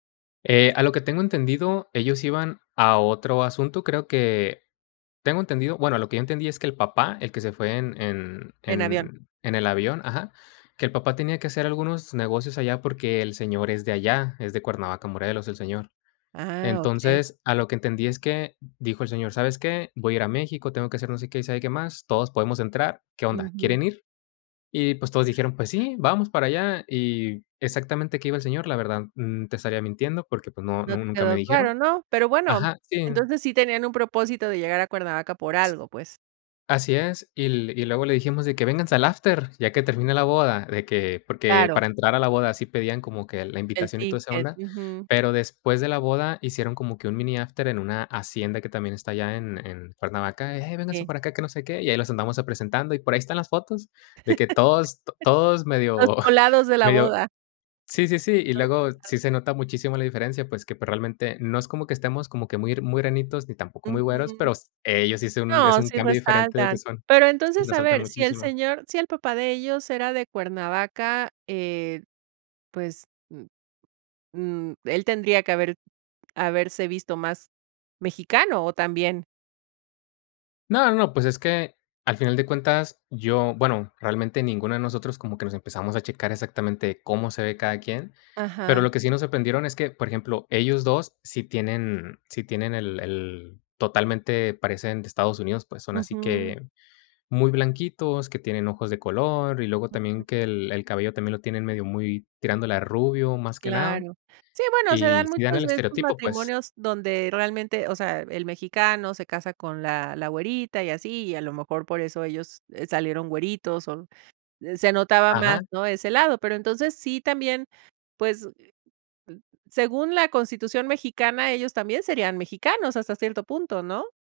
Eh, a lo que tengo entendido, ellos iban a otro asunto. Creo que, tengo entendido bueno, lo que yo entendí es que el papá, el que se fue en en En avión. en en el avión, ajá, que el papá tenía que hacer algunos negocios allá porque el señor es de allá. Es de Cuernavaca, Morelos, el señor. Ah, okey. Entonces, a lo que entendí es que dijo el señor: "¿Sabes qué? Voy a ir a México. Tengo que hacer no sé qué y sabe qué más. Todos podemos entrar, ¿qué onda?, Ujú. ¿quieren ir?". Y, pues, todos dijeron, pues [unintelligible] sí, vamos para allá y exactamente a qué iba el señor, la verdad, mm, te estaría mintiendo porque, pues no, No nu te nunca me quedó claro, dijeron. ¿no? Pero bueno, Ajá, sí. entonces sí tenían un propósito de llegar a Cuernavaca por algo, pues. Así es, y y luego le dijimos de que: "Vénganse al after, ya que termine la boda". De que porque Claro. para entrar a la boda sí pedían como que la El invitación y toda esa ticket, onda. ujú. Pero después de la boda hicieron como que un mini after en una hacienda que también está allá en en Cuernavaca, y: "Hey, vénganse Que para acá, que no sé qué". Y ahí los andamos a presentando y por ahí están las fotos de que todos, to todos Los medio, colados de la medio boda. Sí, sí, sí. Y luego, sí [unintelligible] se nota muchísimo la diferencia, pues, que probablemente no es como que estemos como que muy, muy granitos, ni tampoco muy güeros, Ujú. pero s ellos sí es un es No, un sí cambio diferente de que resaltan. son Pero, Sí, entonces, a resaltan ver, si el muchísimo. señor si el papá de ellos era de Cuernavaca eh, pues, mm, mm, él tendría que haber haberse visto más mexicano o también No, no, no, pues, es que al final de cuentas yo, bueno, realmente ninguno de nosotros como que nos empezamos a checar exactamente cómo se ve cada quien. Pero Ajá. lo que sí nos sorprendieron es que, por ejemplo, ellos 2 sí tienen sí tienen el el totalmente, parecen de Estados Unidos. Pues, son así Ujú. que muy blanquitos, que tienen ojos de color y luego también que el el cabello también lo tienen medio muy tirándole a rubio, más que nada. Claro. Sí, bueno, se Y dan si dan muchos el de estos estereotipo, pues. matrimonios donde realmente, o sea, el mexicano se casa con la la güerita y así, y a lo mejor por eso ellos, eh, salieron güeritos o se notaba más, Ajá. ¿no?, ese lado. Pero, entonces, sí también, pues, eh, uh, según la Constitución mexicana, ellos también serían mexicanos, hasta cierto punto, ¿no?